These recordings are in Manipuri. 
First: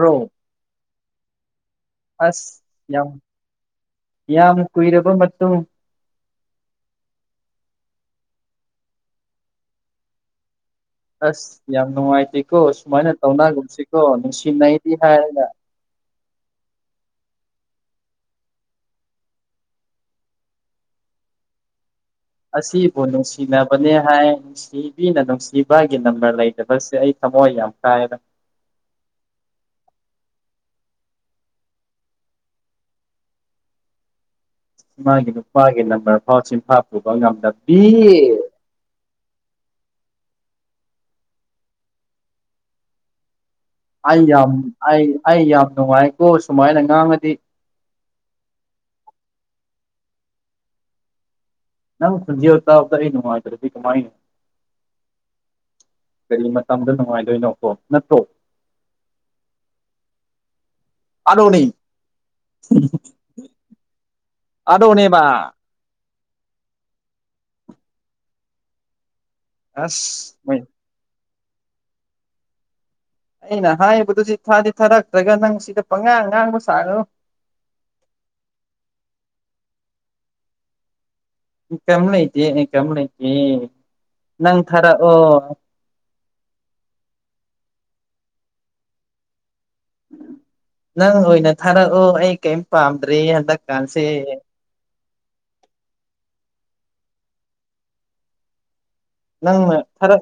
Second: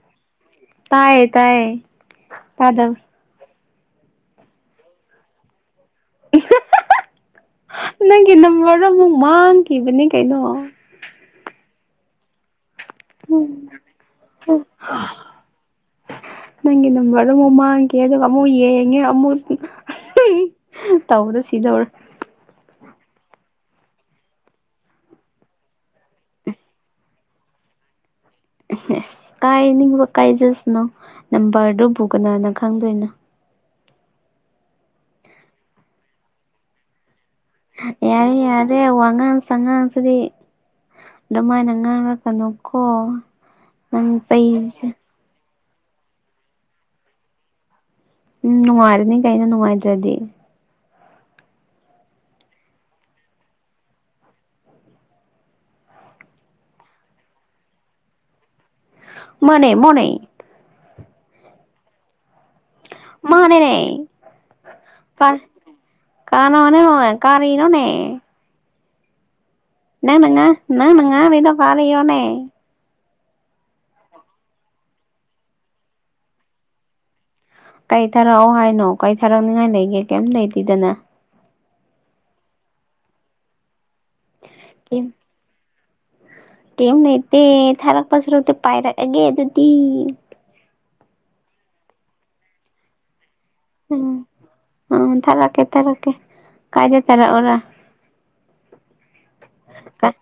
ꯔꯣꯝ ꯇꯥꯏꯌꯦ ꯇꯥꯏꯌꯦ ꯑꯁ ꯇꯥꯗꯕ ꯌꯥꯝ ꯌꯥꯝ ꯀꯨꯏꯔꯕ ꯃꯇꯨꯡ ꯅꯪꯒꯤ ꯅꯝꯕꯔ ꯑꯃꯃꯨꯛ ꯃꯥꯡꯈꯤꯕꯅꯦ ꯀꯩꯅꯣ ꯑꯁ ꯌꯥꯝ ꯅꯨꯡꯉꯥꯏꯇꯤ ꯀꯣꯁ ꯁꯨꯃꯥꯏꯅ ꯇꯧꯅꯒꯨꯝꯁꯤꯀꯣ ꯅꯨꯡꯁꯤꯅꯩꯗꯤ ꯍꯥꯏꯅ ꯅꯪꯒꯤ ꯅꯝꯕꯔꯗꯨꯣ ꯑꯃꯨꯛ ꯃꯥꯡꯒꯦ ꯑꯗꯨꯒ ꯑꯃꯨꯛ ꯌꯦꯡꯉꯦ ꯑꯃꯨꯛ ꯇꯧꯗ ꯁꯤꯗꯧꯔ ꯑꯁꯤꯕꯨ ꯅꯨꯡꯁꯤꯅꯕꯅꯦ ꯍꯥꯏ ꯅꯨꯡꯁꯤꯕꯤꯅ ꯅꯨꯡꯁꯤꯕꯒꯤ ꯅꯝꯕꯔ ꯂꯩꯇꯕꯁꯦ ꯑꯩ ꯊꯝꯃꯣꯏ ꯌꯥ ꯀꯥꯏꯗ ꯀꯥꯏ ꯅ ꯀꯥꯏꯖꯁ ꯅ ꯅꯝꯕꯔꯗꯨꯕꯨ ꯀꯅꯥꯅ ꯈꯪꯗꯣꯏꯅꯣ ꯃꯥꯒꯤ ꯅꯨꯄꯥꯒꯤ ꯅꯝꯕꯔ ꯐꯥꯎ ꯆꯤꯟꯐꯥ ꯄꯨꯕ ꯉꯝꯃꯤ ꯌꯥꯔꯦ ꯌꯥꯔꯦ ꯋꯥꯉ ꯆꯉꯥꯡꯁꯤꯗꯤ ꯑꯗꯨꯃꯥꯏꯅ ꯉꯥꯡꯉꯛꯀꯅꯨꯀꯣ ꯑꯩ ꯌꯥꯝ ꯑꯩ ꯑꯩ ꯌꯥꯝ ꯅꯨꯡꯉꯥꯏꯀꯣ ꯁꯨꯃꯥꯏꯅ ꯉꯥꯡꯉꯗꯤ ꯎꯝ ꯅꯨꯡꯉꯥꯏꯔꯅꯤ ꯀꯩꯅ ꯅꯨꯡꯉꯥꯏꯇ꯭ꯔꯗꯤ ꯅ ꯁꯟꯖꯤ ꯅꯨꯡꯉꯥꯏ ꯇꯔꯗꯤ ꯀꯃꯥꯏ ꯀꯔꯤ ꯃꯇꯝꯗ ꯅꯨꯡꯉꯥꯏꯗꯣꯏꯅꯣꯀꯣ ꯅꯠꯇ꯭ꯔꯣ ꯃꯅꯦ ꯃꯅ ꯑꯔꯅꯤ ꯃꯥꯅꯦꯅꯦ ꯑꯗꯣꯅꯦꯕ ꯀꯥꯅꯅꯦ ꯀꯥꯔꯤ ꯏꯅꯣꯅꯦ ꯑꯁ ꯉꯅꯦꯉ ꯃꯣꯏ ꯉ ꯃꯉ ꯃꯤꯗꯣ ꯐꯥꯔ ꯌꯣꯅꯦ ꯑꯩꯅ ꯍꯥꯏꯕꯗꯨ ꯁꯤ ꯊꯥꯗꯤ ꯊꯥꯔꯛꯇ꯭ꯔꯒ ꯅꯪ ꯁꯤꯗ ꯄꯪꯉꯥꯡ ꯉꯥꯡꯕ ꯁꯥꯔꯣ ꯀꯩ ꯊꯥꯔꯛꯑꯣ ꯍꯥꯏꯅꯣ ꯀꯩ ꯊꯥꯔꯛꯅꯤꯉꯥꯏ ꯂꯩꯒꯦ ꯀꯩꯝ ꯂꯩꯇꯦꯗꯅ ꯏꯪꯀꯝ ꯂꯩꯇꯦ ꯏꯪꯀꯝ ꯂꯩꯇꯦ ꯅꯪ ꯊꯥꯔꯛꯑꯣ ꯀꯦꯝ ꯅꯇꯦ ꯊꯔꯒ ꯄꯥꯁꯔ ꯄꯥꯏꯔꯒꯒꯦ ꯑꯗꯨꯗꯤꯤ ꯅꯪ ꯑꯣꯏꯅ ꯊꯥꯔꯛꯑꯣ ꯑꯩ ꯀꯔꯤꯝ ꯄꯥꯝꯗ꯭ꯔꯔꯤ ꯍꯟꯗꯛꯀꯥꯟꯁꯦ ꯑ ꯇꯔꯀꯦ ꯇꯔꯀꯦ ꯀꯥꯏꯖꯦ ꯇꯔ ꯑꯣꯔ ꯅꯪ ꯊꯔ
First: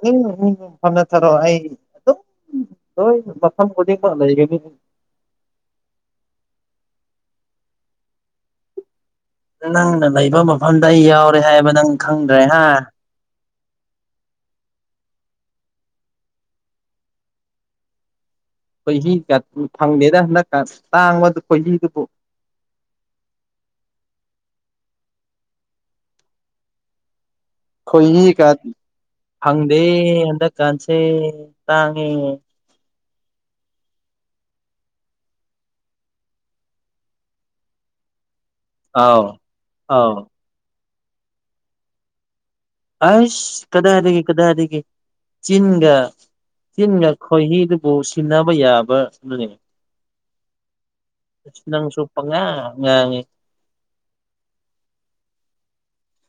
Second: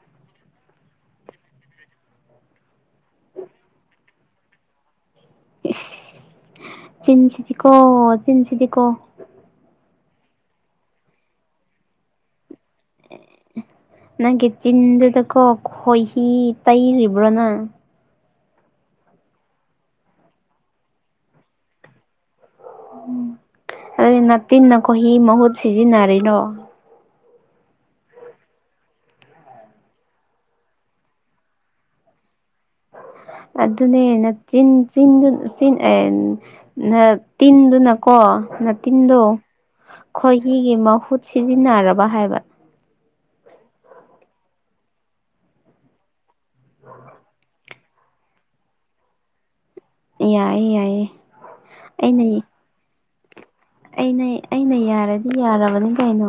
ꯎ ꯐꯝꯅꯊꯔꯣ ꯑꯩ ꯑꯗꯨꯝ ꯂꯣꯏ ꯃꯐꯝ ꯈꯨꯗꯤꯡꯃꯛ ꯂꯩꯒꯅꯤꯅꯤ ꯆꯤꯟꯁꯤꯤꯗꯤ ꯀꯣ ꯆꯁꯤꯤꯗꯤ ꯀꯣ ꯅꯪꯅ ꯂꯩꯕ ꯃꯐꯝꯗ ꯑꯩ ꯌꯥꯎꯔꯦ ꯍꯥꯏꯕ ꯅꯪ ꯈꯪꯗ꯭ꯔꯦ ꯍꯥ ꯅꯪ ꯀ ꯆꯤꯟꯤꯟ ꯇ ꯀꯣ ꯈꯣꯏꯍꯤ ꯇꯩꯔꯤꯕ꯭ꯔꯣꯅ ꯈꯣꯏꯍꯤꯒ ꯐꯪꯗꯦꯅ ꯍꯟꯗꯛ ꯇꯥꯡꯕ ꯈꯣꯏꯍꯤꯗꯨꯕꯨ ꯎ ꯑꯗꯨꯗꯤ ꯇꯤꯟꯅꯈꯣꯏ ꯍ ꯃꯍꯨꯠ ꯁꯤꯖꯤꯟꯅꯔꯤꯔꯣ ꯑꯩꯣꯏ ꯀꯥꯗ ꯍꯪꯗꯦ ꯑꯗ ꯀꯥꯟꯁꯦ ꯇꯥꯡꯉꯦ ꯑꯗꯨꯅꯦ ꯆ ꯇꯤꯟꯗꯨꯅꯀꯣ ꯇꯤꯟꯗꯣ ꯑꯥꯎ ꯑꯥꯎ ꯈꯣꯏꯍꯤꯒꯤ ꯃꯍꯨꯠ ꯁꯤꯖꯤꯟꯅꯔꯕ ꯍꯥꯏꯕ ꯑꯁ ꯀꯗꯥꯏꯗꯒꯤ ꯀꯗꯥꯏꯗꯒꯤ ꯆꯤꯟꯒ ꯆꯤꯟꯒ ꯈꯣꯏꯍꯤꯗꯨ ꯕ ꯁꯤꯟꯅꯥꯕꯩꯌꯥꯕ ꯅꯅꯦ ꯌꯥꯏꯌꯦ ꯌꯥꯏꯌꯦ ꯑꯩꯅ ꯆꯄꯉ ꯑꯩꯅ ꯑꯩꯅ ꯌꯥꯔꯗꯤ ꯌꯥꯔꯕꯅꯤ ꯀꯩꯅꯣ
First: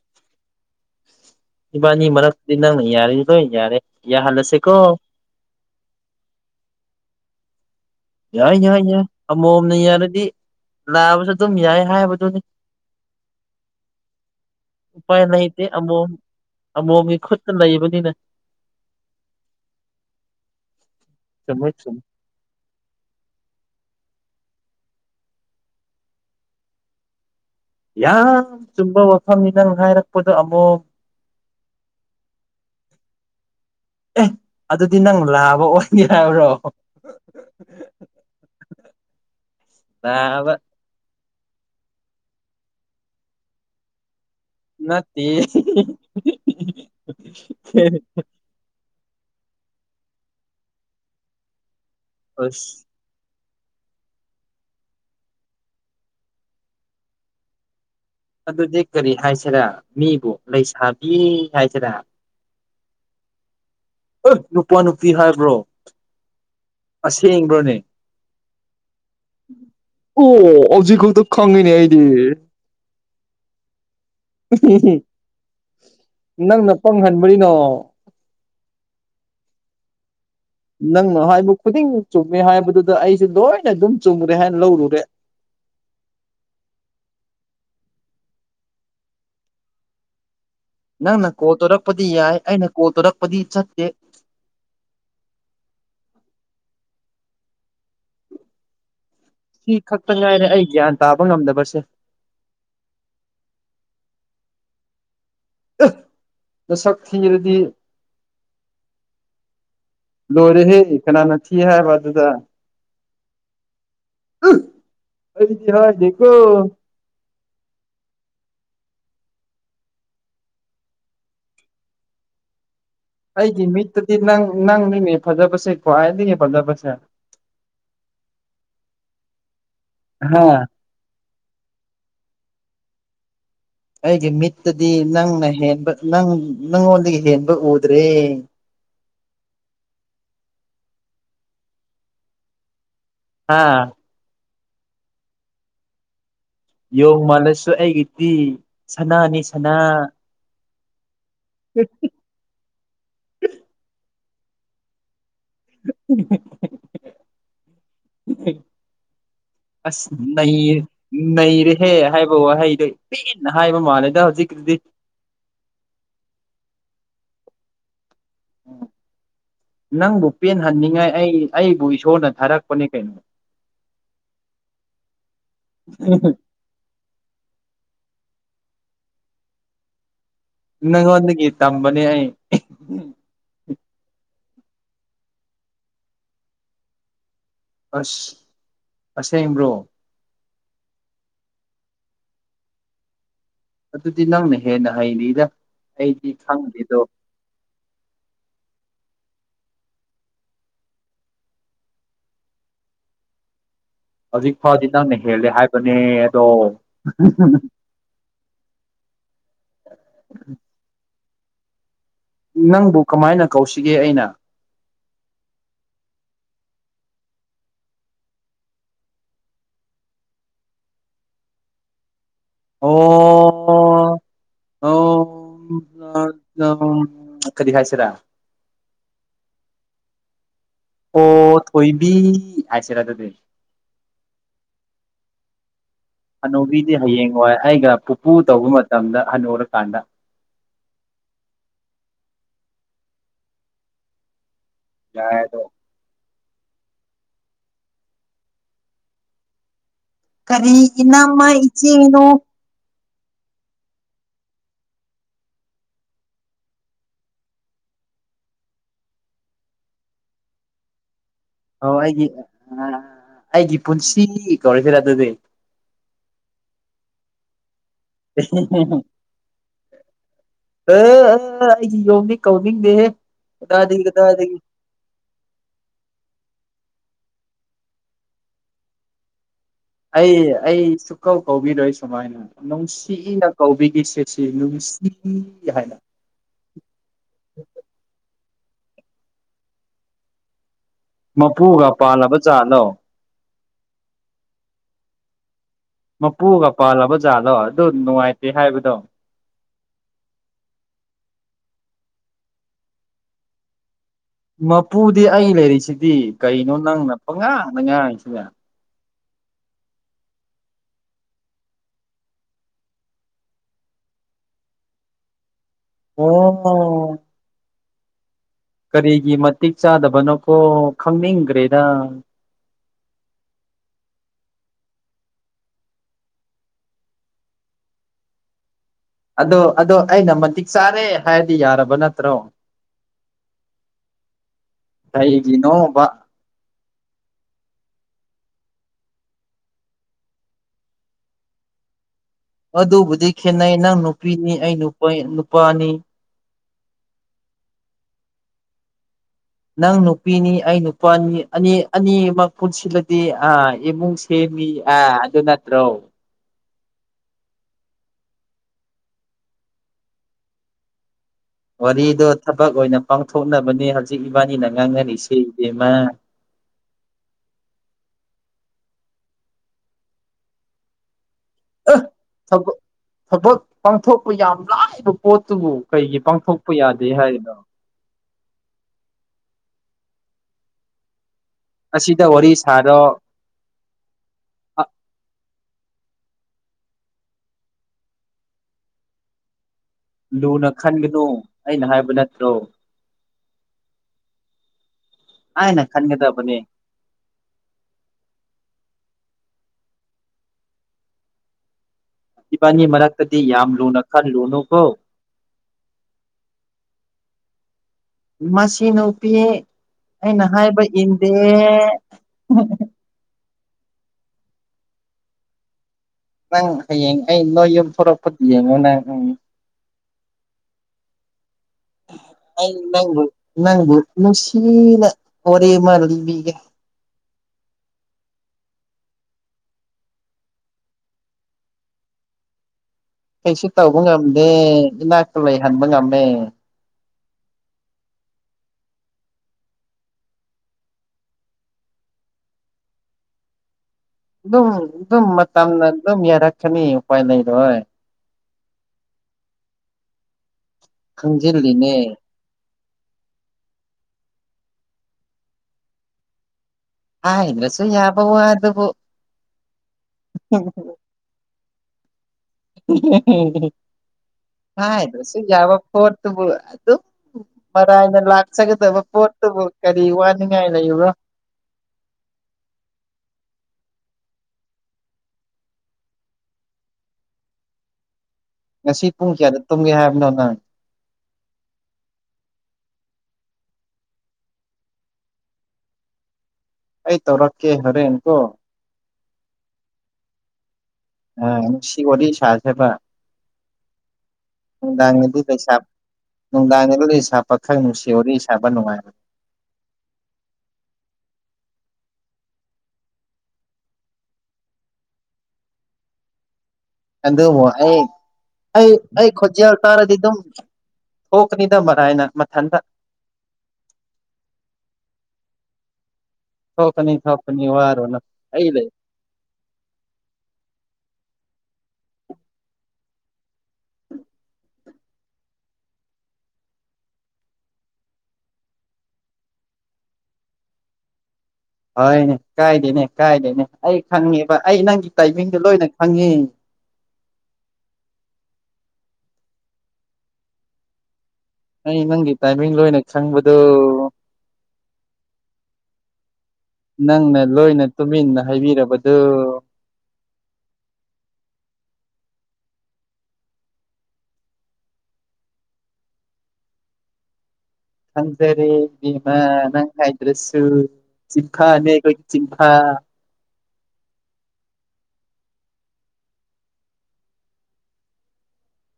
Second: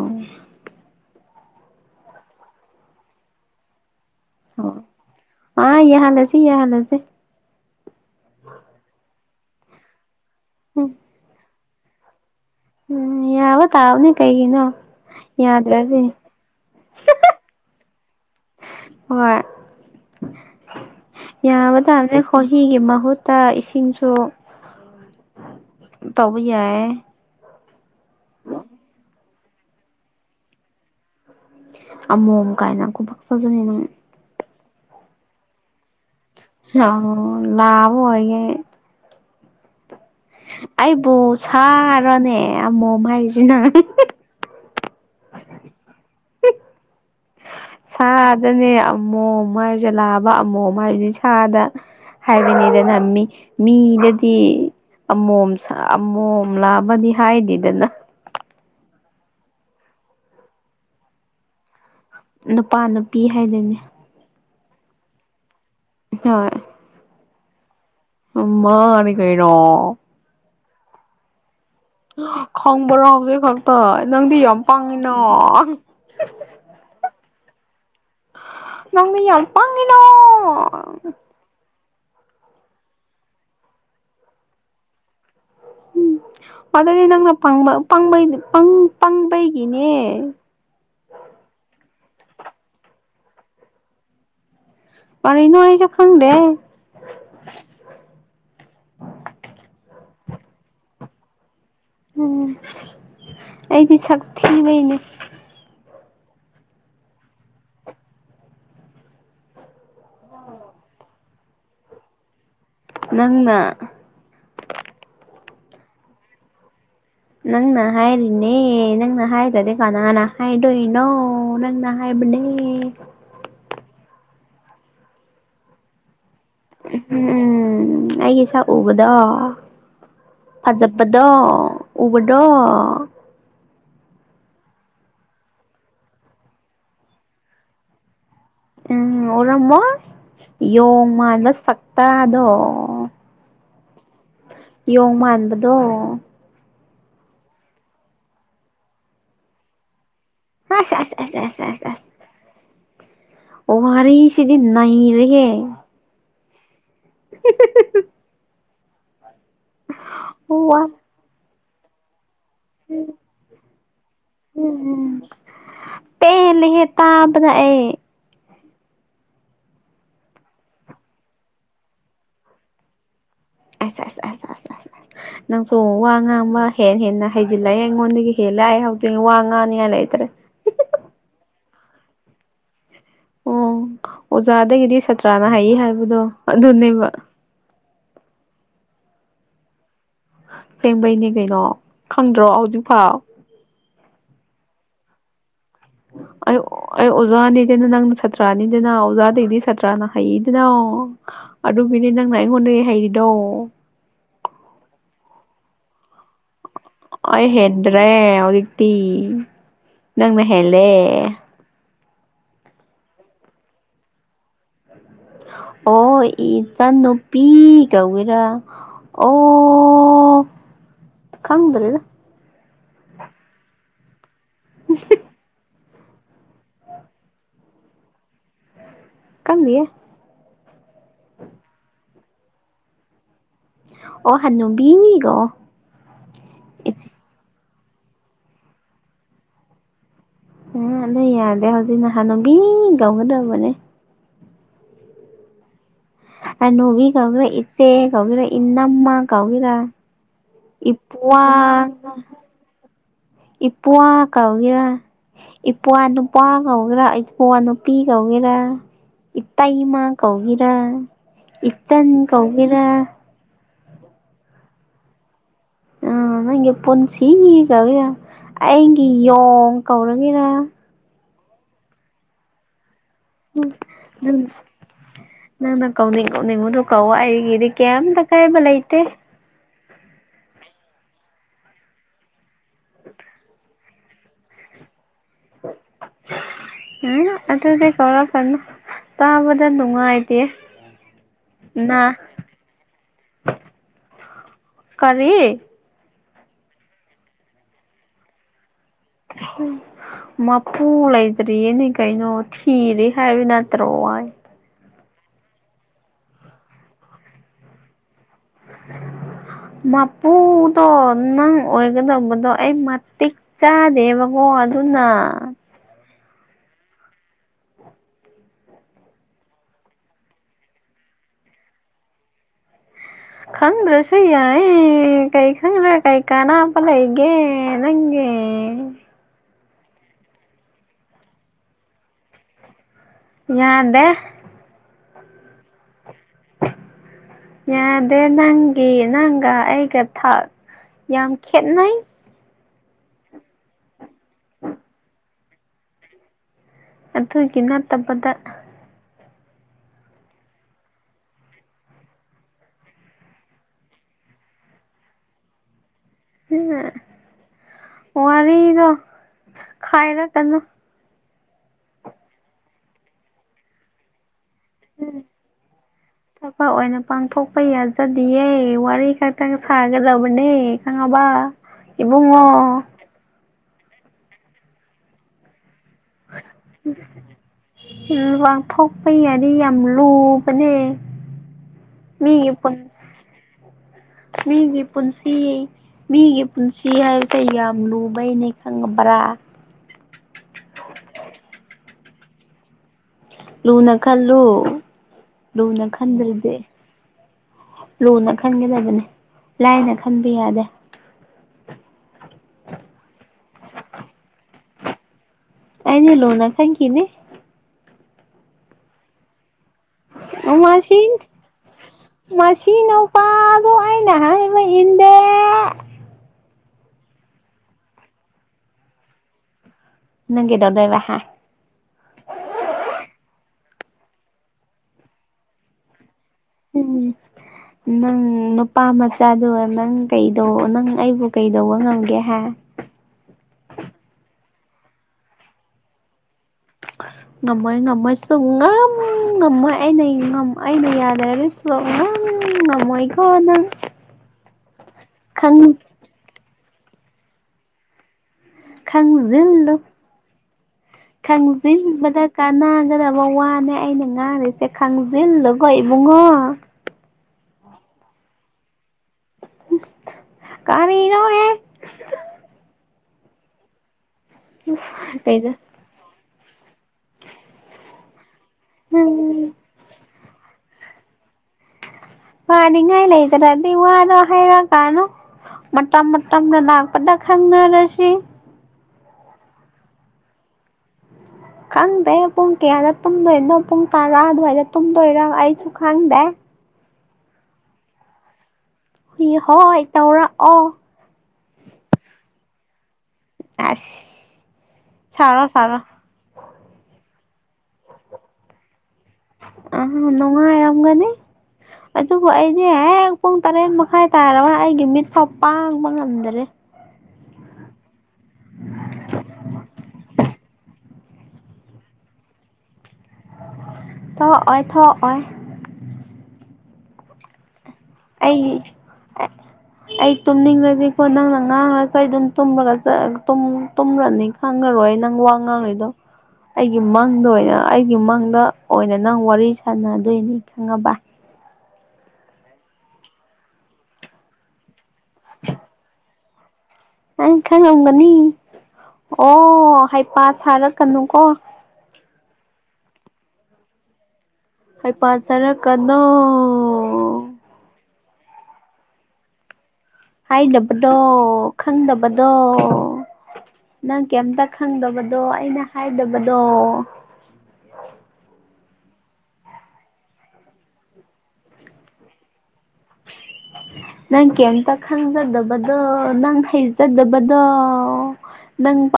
ꯏꯕꯥ ꯃꯔꯛ ꯅꯪ ꯌꯥꯔ ꯊꯣꯛ ꯌꯥꯔꯦ ꯌꯥꯍꯜꯂꯁꯦꯀꯣ ꯑꯥ ꯌꯥ ꯍꯂꯁꯤ ꯌꯥ ꯍꯂꯁꯦ ꯌꯥꯏ ꯌꯥꯏ ꯌꯥꯏ ꯑꯃꯣꯝꯅ ꯌꯥꯔꯗꯤ ꯎꯝ ꯂꯥꯛꯑꯕꯁꯨ ꯑꯗꯨꯝ ꯌꯥꯏ ꯍꯥꯏꯕꯗꯨꯅꯤ ꯎꯝ ꯌꯥꯕ ꯇꯥꯎꯅꯤ ꯀꯩꯒꯤꯅꯣ ꯎꯄꯥꯏ ꯂꯩꯇꯦ ꯌꯥꯗ꯭ꯔꯗꯤ ꯑꯃꯣꯝ ꯑꯃꯣꯝꯒꯤ ꯈꯨꯠꯇ ꯂꯩꯕꯅꯤꯅꯦ ꯍꯣꯏ ꯆꯨꯝꯃꯦ ꯌꯥꯝꯕ ꯇꯥ ꯆꯨꯝꯃꯦ ꯍꯣꯍꯤꯒꯤ ꯃꯍꯨꯠꯇ ꯏꯁꯤꯡ ꯆꯣ ꯇꯧꯕ ꯌꯥꯏ ꯌꯥꯝ ꯆꯨꯝꯕ ꯋꯥꯐꯝꯅꯤ ꯅꯪ ꯍꯥꯏꯥꯏꯔꯛꯄꯗꯣ ꯑꯃꯨꯣꯝ ꯑ ꯃꯣꯝ ꯀꯥꯏꯅ ꯈꯨꯕ ꯐꯖꯅꯅ ꯑꯦ ꯑꯗꯨꯗꯤ ꯅꯪ ꯂꯥꯕ ꯑꯣꯏꯒꯦ ꯑ ꯂꯕ ꯑꯣꯏꯌꯦꯦ ꯕ ꯁꯔꯅꯦ ꯌꯥꯝ ꯃꯣꯝꯃ ꯍꯥꯏꯁꯤꯅ ꯅ ꯁꯥꯗꯅꯦ ꯑꯃꯣꯝ ꯍꯥꯏꯔꯁꯂꯛꯑꯕ ꯑꯃꯣꯝ ꯍꯥꯏꯔꯤꯗꯤ ꯁꯥꯗ ꯑꯁ ꯍꯥꯏꯅꯤꯗ ꯅꯃꯤ ꯃꯤꯗꯗꯤ ꯑꯃꯣꯝ ꯑꯃꯣꯝ ꯂꯥꯛꯑꯕꯗꯤ ꯍꯥꯏꯗꯦꯗꯅ ꯑꯗꯨꯗꯤ ꯀꯔꯤ ꯍꯥꯏꯁꯤꯔꯥ ꯃꯤꯕꯨ ꯂꯩꯁꯥꯕꯤ ꯍꯥꯏꯁꯤꯔꯥ ꯅꯨꯄꯥ ꯅꯨꯄꯤ ꯍꯥꯏꯗꯣꯏꯅꯦ ꯑꯦ ꯅꯨꯄꯥ ꯅꯨꯄꯤ ꯍꯥꯏꯕ꯭ꯔꯣ ꯍꯣꯏ ꯁꯤ ꯏ꯭ꯔꯣꯅꯤ ꯑꯃꯅꯤ ꯀꯩꯅꯣ ꯍꯧꯥꯎꯖꯤꯛ ꯀꯧꯕꯨ ꯈꯪꯉꯩ ꯈꯪꯕ꯭ꯔꯣ ꯍꯧꯖꯤꯛ ꯈꯛꯇ ꯅꯪꯗꯤ ꯌꯥꯝ ꯄꯥꯡꯉꯤꯅꯣ ꯅꯪꯅ ꯄꯪꯍꯟꯕꯔꯤꯅꯣ ꯅꯪ ꯌꯥꯠ ꯄꯥꯉꯅꯣ ꯅꯪꯅ ꯍꯥꯏꯕꯨ ꯈꯨꯗꯤꯡꯃꯛ ꯆꯨꯝꯃꯦ ꯍꯥꯏꯕꯗꯨꯗ ꯑꯩꯁꯦ ꯂꯣꯏꯅ ꯑꯗꯨꯝ ꯆꯨꯝꯈꯨꯔꯦ ꯍꯥꯏꯅ ꯂꯧꯔꯨꯔꯦ ꯎꯝ ꯑꯗꯨꯗꯤ ꯅꯪꯅꯕꯩ ꯄꯥꯡꯕꯩꯒꯤꯅꯦ ꯅꯪꯅ ꯀꯣ ꯇꯣꯔꯛꯄꯗꯤ ꯌꯥꯏ ꯑꯩꯅ ꯀꯣ ꯇꯣꯔꯛꯄꯗꯤ ꯆꯠꯇꯦ ꯃꯔ ꯏꯅ ꯑꯩꯖꯈꯪꯗꯦ ꯁꯤ ꯈꯛꯇ ꯉꯥꯏꯔꯦ ꯑꯩ ꯒ꯭ꯌꯥꯟ ꯇꯥꯕ ꯉꯝꯗꯕꯁꯦ ꯎꯝ ꯑꯩꯗꯤ ꯁꯛ ꯊꯤꯕꯩꯅꯦ ꯁꯛ ꯊꯤꯡ ꯔꯗꯤ ꯂꯣꯏꯔꯦꯍꯦ ꯀꯅꯥꯅ ꯊꯤ ꯍꯥꯏꯕ ꯑꯗꯨꯗ ꯅꯪꯅ ꯑꯩꯗꯤ ꯍ ꯌꯦꯀꯣ ꯅꯪꯅ ꯍꯥꯏꯔꯤꯅꯦ ꯅꯪꯅ ꯍꯥꯏꯗ ꯀ ꯅ ꯅ ꯍꯥꯏꯗꯣ ꯏꯅꯣ ꯅꯪꯅ ꯍꯥꯏ ꯑꯅꯦ ꯑꯩꯒꯤ ꯃꯤꯠꯇꯗꯤ ꯅꯪ ꯅꯪ ꯅꯤꯡꯉ ꯐꯖꯕꯁꯦ ꯈ꯭ꯋꯥꯏꯗꯒꯤ ꯐꯖꯕꯁꯦ ꯎꯝ ꯑꯩꯒꯤꯁ ꯎꯕꯗꯣ ꯍꯥ ꯑꯖꯕꯗꯣ ꯎꯨꯕꯗꯣ ꯑꯩꯒꯤ ꯃꯤꯠꯇꯗꯤ ꯅꯪꯅ ꯍꯦꯟꯕ ꯅꯪ ꯅꯪꯉꯣꯟꯗꯒꯤ ꯍꯦꯟꯕ ꯎꯗ꯭ꯔꯦ ꯎꯝ ꯎꯔꯝꯃꯣ ꯌꯣꯡꯃꯗ ꯁꯛꯇꯗꯣ ꯑꯥ ꯌꯣꯃꯟꯕꯗꯣ ꯌꯣꯡ ꯃꯥꯜꯂꯁꯨ ꯑꯩꯒꯤꯗꯤ ꯁꯅꯥꯅꯤ ꯁꯅꯥ ꯍ ꯌꯦꯛꯇꯤ ꯑꯣ ꯋꯥꯔꯁꯤꯗꯤ ꯅꯩꯔꯒꯦ [unintelligible] ꯎꯝ ꯑꯁ ꯅ ꯋꯥ ꯅꯔ ꯍꯦ ꯍꯥꯏ ꯋꯥꯍꯩꯗꯣ ꯄꯅ ꯍꯥꯏꯕ ꯃꯥꯜꯂꯦꯗ ꯍꯧꯖꯤꯛꯗꯤ ꯎꯝ ꯉ ꯑꯦ ꯅꯪꯕꯨ ꯄꯦꯟꯍꯟꯅꯤꯡꯉꯥꯏ ꯑꯩ ꯑꯩꯕꯨ ꯏꯁꯣꯔꯅ ꯊꯥꯔꯛꯄꯅꯦ ꯀꯩꯅꯣ ꯑꯁ ꯑꯁ ꯑꯁ ꯑꯁ ꯑꯁ ꯑꯁ ꯅꯪꯁꯨ ꯋꯥ ꯉꯥꯡꯕ ꯍꯦ ꯍꯦꯟꯅ ꯍꯩꯖꯤꯜꯂꯛꯑꯦ ꯑꯩꯉꯣꯟꯗꯒꯤ ꯍ ꯂꯥꯛꯑꯦ ꯍꯧꯖꯤꯛ ꯋꯥ ꯉꯥꯡꯅꯤꯉꯥꯏ ꯂꯩꯇ꯭ꯔꯦ ꯅꯪ ꯋꯥꯟ ꯀ ꯇꯝꯕꯅꯤ ꯑꯣ ꯑꯣꯖꯥꯗꯒꯤꯗꯤ ꯁꯥꯇ꯭ꯔꯥꯅ ꯍꯩ ꯍꯥꯏꯕꯗꯣ ꯑꯗꯨꯅꯦꯕ ꯑꯁ ꯑꯁꯦꯡꯕ꯭ꯔꯣ ꯂꯦꯡꯕꯩꯅꯦ ꯀꯩꯅꯣ ꯈꯪꯗ꯭ꯔꯣ ꯍꯧꯖꯤꯛꯐꯥꯎ ꯑꯇꯤ ꯅꯪꯅꯦ ꯍꯦꯅ ꯍꯥꯏ ꯏꯗ ꯑꯩ ꯑꯩ ꯑꯣꯖꯥꯅꯤ ꯀꯅ ꯅꯪꯅ ꯁꯥꯇ꯭ꯔꯥꯅꯤꯗꯅ ꯑꯣꯖꯥꯗꯒꯤꯩꯗꯤ ꯁꯥꯇ꯭ꯔꯥꯅ ꯍꯩꯗꯅ ꯑꯗꯨꯒꯤꯅꯤ ꯅꯪꯅ ꯑꯩꯉꯣꯟꯗꯒꯤ ꯍꯩꯔꯤ ꯅꯣ ꯍꯧꯖꯤꯛ ꯐꯥꯎꯗꯤ ꯅꯪꯅ ꯍꯦꯜꯂꯦ ꯍꯥꯏꯕꯅꯦ ꯑꯗꯣ ꯑ ꯍꯦꯗ꯭ꯔꯦ ꯍꯧꯗꯤꯇꯤ ꯅꯪꯅ ꯍꯦꯂꯦ ꯅꯪꯕꯨ ꯀꯃꯥꯏꯅ ꯀꯧꯁꯤꯒꯦ ꯑꯩꯅ ꯑꯣ ꯏꯆꯟꯅꯨꯄꯤ ꯀꯧꯋꯦꯔꯥ ꯑꯣ ꯈꯪꯗ꯭ꯔꯗ ꯑꯣ ꯑꯣ ꯀꯗꯤ ꯍꯥꯏꯁꯤꯔ ꯈꯪꯗꯦꯍꯦ ꯑꯣ ꯊꯣꯏꯕꯤ ꯍꯥꯏꯁꯦꯔꯥ ꯑꯗꯨꯗ ꯑꯣ ꯍꯅꯨꯕꯤꯒꯣ ꯍꯅꯨꯕꯤꯗꯤ ꯍꯌꯦꯡ ꯋꯥꯏ ꯑꯩꯒ ꯄꯨꯄꯨ ꯇꯧꯕ ꯃꯇꯝꯗ ꯍꯟ ꯎꯔꯀꯥꯟꯗ ꯑ ꯑꯗꯨ ꯌꯥꯗꯦ ꯍꯧꯖꯤꯛ ꯅꯍꯥꯟꯅꯣꯒꯤ ꯀꯥꯎꯒꯗꯕꯅꯦ ꯌꯥꯑꯦꯗ ꯍꯥꯅꯨꯕꯤ ꯀꯥꯎ꯭ꯔ ꯏꯠꯇꯦ ꯀꯕꯤꯔ ꯏꯅꯃ ꯀꯒꯔ ꯀꯔꯤ ꯏꯄ꯭ꯋꯥ ꯏꯅꯝꯃ ꯏꯆꯦꯅꯣ ꯏꯄ꯭ꯋꯥ ꯀꯧꯒꯦꯔꯥ ꯏꯄ꯭ꯋꯥ ꯅꯨꯄꯥ ꯀꯧꯒꯦꯔꯥ ꯏꯄ꯭ꯋꯥ ꯅꯨꯄꯤ ꯀꯧꯒꯦꯔꯥ ꯏꯇꯩꯃꯥ ꯀꯧꯒꯔꯥ ꯑꯣ ꯏꯠꯇꯟ ꯑꯩꯒꯤ ꯀꯧꯒꯔꯥ ꯑꯩꯒꯤ ꯄꯨꯟꯁꯤ ꯀꯧꯔꯁꯤꯔꯥ ꯑꯗꯨꯗꯤ ꯑ ꯏ ꯄꯨꯟꯁꯤ ꯀꯧꯒꯦꯔ ꯑꯩꯒꯤ ꯌꯣꯡ ꯀꯧꯔꯒꯦꯔ ꯑ ꯑꯩꯒꯤ ꯌꯣꯝꯗꯤ ꯀꯧꯅꯤꯡꯗꯦ ꯎ ꯀꯧꯅꯤ ꯀꯅꯤꯡꯉ ꯀꯧ ꯑꯩꯒꯤꯗꯤ ꯀꯩꯝꯇ ꯀꯥꯏꯕ ꯂꯩꯇꯦ ꯑꯩ ꯑꯩ ꯁꯨꯛꯀꯧ ꯀꯧꯕꯤꯔꯣꯏ ꯁꯨꯃꯥꯏꯅ ꯅꯨꯡꯁꯤꯅ ꯀꯧꯕꯤꯒꯤꯁꯤ ꯁꯤ ꯍꯥꯏꯅ ꯑꯗꯨꯗꯤ ꯀꯧꯔꯛꯀꯅꯨ ꯇꯥꯕꯗ ꯅꯨꯡꯉꯥꯏꯇꯦ ꯃꯄꯨꯒ ꯅꯥ ꯄꯥꯜꯂꯕꯖꯥꯠꯂꯣ ꯀꯔꯤ ꯃꯄꯨꯒ ꯄꯥꯜꯂꯕ ꯖꯥꯠꯂꯣ ꯑꯗꯨ ꯅꯨꯡꯉꯥꯏꯇꯦ ꯍꯥꯏꯕꯗꯣ ꯃꯄꯨ ꯂꯩꯇ꯭ꯔꯤꯌꯦꯅꯦ ꯀꯩꯅꯣ ꯊꯤꯔꯦ ꯍꯥꯏꯕ ꯅꯠꯇ꯭ꯔꯣ ꯑꯩ ꯃꯄꯨꯗꯤ ꯑꯩ ꯂꯩꯔꯤꯁꯤꯗꯤ ꯀꯔꯤꯅꯣ ꯅꯪ ꯅꯄꯉꯥꯡ ꯅ ꯉꯥꯡꯁꯤꯅꯦ ꯎꯝ ꯃꯄꯨꯗꯣ ꯅꯪ ꯑꯣꯏꯒꯗꯕꯗꯣ ꯑꯩ ꯃꯇꯤꯛ ꯆꯥꯗꯦꯕꯀꯣ ꯑꯗꯨꯅ ꯑꯣ ꯀꯔꯤꯒꯤ ꯃꯇꯤꯛ ꯆꯥꯗꯕꯅꯣꯀꯣ ꯈꯪꯅꯤꯡꯈ꯭ꯔꯦꯗ ꯈꯪ꯭ꯔ ꯁꯌꯥꯌꯦ ꯀꯩ ꯈꯪ꯭ꯔ ꯀꯩ ꯀꯥꯅꯥꯄ ꯂꯩꯩꯒꯦ ꯅꯪꯒꯤ ꯎꯝ ꯑꯗꯣ ꯑꯗꯣ ꯑꯩꯅ ꯃꯇꯤꯛ ꯆꯥꯔꯦ ꯍꯥꯏꯔꯗꯤ ꯌꯥꯔꯕ ꯅꯠꯇ꯭ꯔꯣ ꯌꯥꯥꯟꯗꯦ ꯇꯩꯒꯤ ꯅꯣ ꯌꯥꯗꯦ ꯅꯪꯒꯤ ꯅꯪꯒ ꯑꯩꯒ ꯊꯥꯛ ꯌꯥꯝ ꯈꯦꯠꯅ ꯑꯗꯨꯕꯨꯗꯤ ꯈꯦꯅꯩ ꯅꯪ ꯅꯨꯄꯤꯅꯤ ꯑꯩ ꯅꯨꯄꯥꯅꯤ ꯑꯗꯨꯒꯤꯅꯥ ꯇꯥꯕꯗ ꯅꯪ ꯅꯨꯄꯤꯅꯤ ꯑꯩ ꯅꯨꯄꯥꯅꯤ ꯑꯅꯤ ꯑꯅꯤꯃꯛ ꯄꯨꯟꯁꯤꯜꯂꯗꯤ ꯑ ꯏꯃꯨꯡꯁꯦ ꯑ ꯅꯠꯇ꯭ꯔꯣ ꯎꯝ ꯋꯥꯔꯤꯗ ꯈꯥꯏꯔ ꯀꯗꯣ ꯋꯥꯔꯤꯗ ꯊꯕꯛ ꯑꯣꯏꯅ ꯄꯥꯡꯊꯣꯛꯅꯕꯅꯦ ꯍꯧꯖꯤꯛ ꯏꯕꯥꯅꯤꯅ ꯎꯝ ꯉꯥꯡꯅꯔꯤꯁꯦ ꯏꯕꯦꯝꯃ ꯊꯕ ꯑꯣꯏꯅ ꯄꯥꯡꯊꯣꯛꯄ ꯌꯥꯖꯗꯌꯦ ꯑꯣꯔꯤ ꯈ ꯊꯥꯡ ꯁꯒꯗꯕ ꯃꯅꯨꯡꯅꯦꯦ ꯈꯉꯕ ꯑꯥ ꯑꯩꯕꯨꯡꯉꯣ ꯊꯕꯛ ꯊꯕꯛ ꯄꯥꯡꯊꯣꯛꯄ ꯌꯥꯝ ꯂꯥꯏꯕ ꯄꯣꯠꯇꯨꯕꯨ ꯀꯩꯒꯤ ꯄꯥꯡꯊꯣꯛꯄ ꯌꯥꯗꯦ ꯍꯥꯏꯅꯣ ꯋꯥꯊꯣꯛꯄ ꯌꯥꯅꯤ ꯌꯥꯝ ꯂꯨꯕꯅꯦ ꯑꯁꯤꯗ ꯃꯤꯒꯤ ꯋꯥꯔꯤ ꯄꯨꯟꯁꯤ ꯁꯥꯔꯣ ꯃꯤꯒꯤ ꯄꯨꯟꯁꯤ ꯃꯤꯒꯤ ꯄꯨꯟꯁꯤ ꯍꯥꯏꯔꯁꯦ ꯌꯥꯝ ꯂꯨꯕꯩꯅꯦ ꯈꯪꯉꯕ꯭ꯔꯥ ꯂꯨꯅ ꯈꯟꯒꯅꯨ ꯑꯩꯅ ꯍꯥꯏꯕ ꯅꯠꯇ꯭ꯔꯣ ꯂꯨꯅ ꯈꯜꯂꯨ ꯍꯥꯏꯅ ꯂꯨꯅ ꯈꯟꯗ꯭ꯔꯗꯤ ꯈꯟꯒꯗꯕꯅꯦ ꯂꯨꯅ ꯈꯟꯒꯗꯕꯅꯤ ꯂꯥꯏꯅ ꯈꯟꯕ ꯌꯥꯗꯦ ꯏꯕꯥꯅꯤ ꯃꯔꯛꯇꯗꯤ ꯌꯥꯝ ꯂꯨꯅ ꯈꯔ ꯂꯨꯅꯨꯀꯣ ꯑꯅꯤ ꯂꯣꯅꯥ ꯁꯀꯤꯅꯦ ꯃꯁꯤꯟ ꯎ ꯄ ꯃ ꯃꯁꯤ ꯎ ꯄ ꯅ ꯍꯥꯏ ꯏ ꯏꯟꯗ ꯅꯪ ꯍꯌꯦꯡ ꯑꯩ ꯅꯣꯏ ꯌꯨꯝ ꯊꯣꯔꯛꯄꯗꯨ ꯌꯦꯡꯉꯣ ꯅꯪ ꯎꯝ ꯅꯪꯗꯣ ꯗꯩꯕ ꯍꯥ ꯑꯩ ꯅ ꯅꯪꯕ ꯅꯨꯡꯁꯤꯅ ꯍꯣꯔꯦ ꯃꯥꯥꯂꯤꯕꯤ ꯎꯝ ꯅꯪ ꯅꯨꯄꯥ ꯃꯆꯥꯗꯣ ꯅꯪ ꯀꯩꯗ ꯅꯪ ꯑꯩꯕꯨ ꯀꯩꯗꯧꯕ ꯉꯝꯒꯦ ꯍꯥꯏ ꯀꯩꯁꯨ ꯇꯧꯕ ꯉꯝꯗꯦ ꯏꯅꯥꯛꯇ ꯂꯩꯍꯟꯕ ꯉꯝꯃꯦ ꯅꯃ ꯅꯃ ꯆ ꯉ ꯅꯪ ꯉꯝꯃꯣꯏ ꯑꯩꯅ ꯑꯩꯅ ꯌꯥꯗꯔꯁꯨꯕ ꯅꯪ ꯉꯝꯃꯣꯏꯀꯣ ꯅꯪ ꯑꯗꯨꯝ ꯑꯗꯨꯝ ꯃꯝ ꯈꯪ ꯑꯗꯨꯝ ꯌꯦꯔ ꯈꯅꯤ ꯎꯄꯥꯏ ꯂꯩ ꯏꯗ ꯈꯪꯖꯅꯣ ꯈꯪꯖꯤꯜꯂꯤꯅꯦ ꯈꯪꯖꯤꯟꯕꯗ ꯀꯥꯟꯅꯒꯗꯕ ꯋꯥꯅꯦ ꯑꯩꯅ ꯁꯦ ꯈꯥꯪꯖꯦꯟ ꯂꯣꯏ ꯏꯕꯨꯡꯉꯣ ꯑꯏ꯭ꯔꯣꯁꯨ ꯌꯥꯕꯋꯥꯗꯕꯨ ꯀꯅ ꯍꯦ ꯍꯥꯏꯣꯁꯨ ꯀꯩꯗ ꯌꯥꯕ ꯐꯣꯠ ꯕꯨ ꯑꯗꯨꯝ ꯃꯔꯥꯏꯅ ꯂꯥꯛꯆꯒꯗꯕ ꯎꯝ ꯄꯣꯠꯇꯨꯕꯨ ꯀꯔꯤ ꯋꯥꯅꯤ ꯀꯥꯏ ꯂꯩ ꯌꯕ ꯄꯅꯤꯡꯉ ꯂꯩ ꯇꯔꯗꯤ ꯋꯥꯅ ꯍꯥꯏꯔ ꯀꯥꯅ ꯃꯣꯇꯝ ꯃ ꯇꯝꯅ ꯅꯅꯥꯄꯗ ꯈꯥꯡꯪꯅꯔꯁꯤ ꯉꯁꯤ ꯄꯨꯡ ꯀꯌꯥꯗ ꯇꯨꯝꯒꯦ ꯍꯥꯏꯕꯅꯣ ꯅꯪ ꯈꯪꯗꯦ ꯄꯨꯡ ꯀꯌꯥꯗ ꯇꯨꯝꯗꯣꯏꯅꯣ ꯄꯨꯡ ꯇꯔꯥ ꯑꯗꯨꯋꯥꯏꯗ ꯇꯨꯝꯗꯣꯏꯔꯥ ꯑꯩꯁꯨ ꯈꯪꯗꯦ ꯑꯩ ꯇꯧꯔꯛꯀꯦ ꯍꯔꯦꯟꯀꯣ ꯍꯤ ꯍꯣꯏ ꯇꯧꯔꯛꯑꯣ ꯑ ꯁꯤ ꯑꯣꯏ ꯁꯖ ꯕ ꯑꯁ ꯅꯨꯡꯗꯥꯡꯒꯤꯗꯤ ꯁꯥꯔꯣ ꯁꯥꯔꯣ ꯂꯩꯁꯥꯞ ꯅꯨꯡꯗꯥꯡꯒꯤꯗ ꯂꯩꯁꯥꯞ ꯄꯥꯈꯪ ꯅꯨꯡꯁꯤ ꯋꯥꯔꯤ ꯋꯥꯔꯤ ꯁꯥꯕ ꯅꯨꯡꯉꯥꯏꯔꯦ ꯑ ꯅꯅꯨꯡꯉ ꯑꯔꯦꯝꯒꯅꯤ ꯑꯗꯨꯕꯨ ꯑꯩꯗꯤ ꯍꯦꯛ ꯄꯨꯡ ꯇꯔꯦꯠ ꯃꯈꯥꯏ ꯇꯥꯔꯒ ꯑꯩꯒꯤ ꯃꯤꯠꯁꯥꯎ ꯄꯥꯡꯕ ꯉꯝꯗꯔꯦ ꯑꯦ ꯃꯣ ꯑꯩ ꯑꯩ ꯑꯩ ꯈꯖ ꯇꯥꯔꯗꯤ ꯑꯗꯨꯝ ꯊꯣꯛꯀꯅꯤꯗ ꯃꯔꯥꯅ ꯃꯊꯟꯇ ꯊ ꯑꯣꯏ ꯑꯣꯏ ꯊ ꯑꯣꯏ ꯊꯣꯛꯀꯅꯤ ꯊꯣꯛ ꯑꯩ ꯑꯩ ꯇꯨꯝꯅꯤꯡꯕꯗꯤꯀꯣ ꯅꯪ ꯅ ꯉꯍꯥꯡ ꯉꯁꯥꯏꯗꯨꯝ ꯇꯨꯝꯕꯒ ꯇꯨꯝꯂꯅꯤ ꯈꯪꯉꯔꯣꯏ ꯑꯩ ꯅꯪ ꯋꯥ ꯉꯥꯡꯉꯗꯣ ꯑꯩꯒꯤ ꯃꯪꯗ ꯑꯣꯏꯅ ꯑꯩꯒꯤ ꯃꯪꯗ ꯑꯣꯏꯅ ꯅꯪ ꯋꯥꯔꯤ ꯁꯥꯟꯅꯗꯣꯏꯅꯤ ꯈꯪꯉꯕꯥꯏ ꯍꯣꯏꯅꯦ ꯀꯥꯏꯗꯦꯅꯦ ꯀꯥꯏꯗꯦꯅꯦ ꯑꯩ ꯈꯪꯉꯦꯕ ꯑꯩ ꯅꯪꯒꯤ ꯇꯥꯏꯃꯤꯡꯗꯣ ꯂꯣꯏꯅ ꯈꯪꯉꯤ ꯅꯪ ꯈꯪꯂꯝꯝꯒꯅꯤ ꯑꯣ ꯍꯩꯄꯥ ꯊꯥꯔꯛꯀꯅꯨꯀꯣ ꯑꯩ ꯅꯪꯒꯤ ꯇꯥꯏꯃꯤꯡ ꯂꯣꯏꯅ ꯈꯪꯕꯗꯨ ꯑꯩ ꯄꯁꯔ ꯀ ꯑꯗꯨꯣ ꯅꯪꯅ ꯂꯣꯏꯅ ꯇꯨꯃꯤꯟꯅ ꯍꯥꯏꯕꯤꯔꯕꯗꯨ ꯍꯥꯏꯗꯕꯗꯣ ꯈꯪꯗꯕꯗꯣ ꯅꯪ ꯀꯩꯝꯇ ꯈꯪꯗꯕꯗꯣ ꯑꯩꯅ ꯍꯥꯏꯗꯕꯗꯣ ꯈꯪꯖꯔꯦ ꯏꯃ ꯅꯪ ꯍꯥꯏꯗ꯭ꯔꯁꯨ ꯆꯤꯡꯐꯥꯅꯦ ꯑꯩꯈꯣꯏꯒꯤ ꯆ ꯅꯪ ꯀꯝ ꯇ ꯈꯪ ꯖꯗꯕꯗꯣ ꯅꯪ ꯍꯩꯖꯗꯕꯗꯣ ꯅꯪ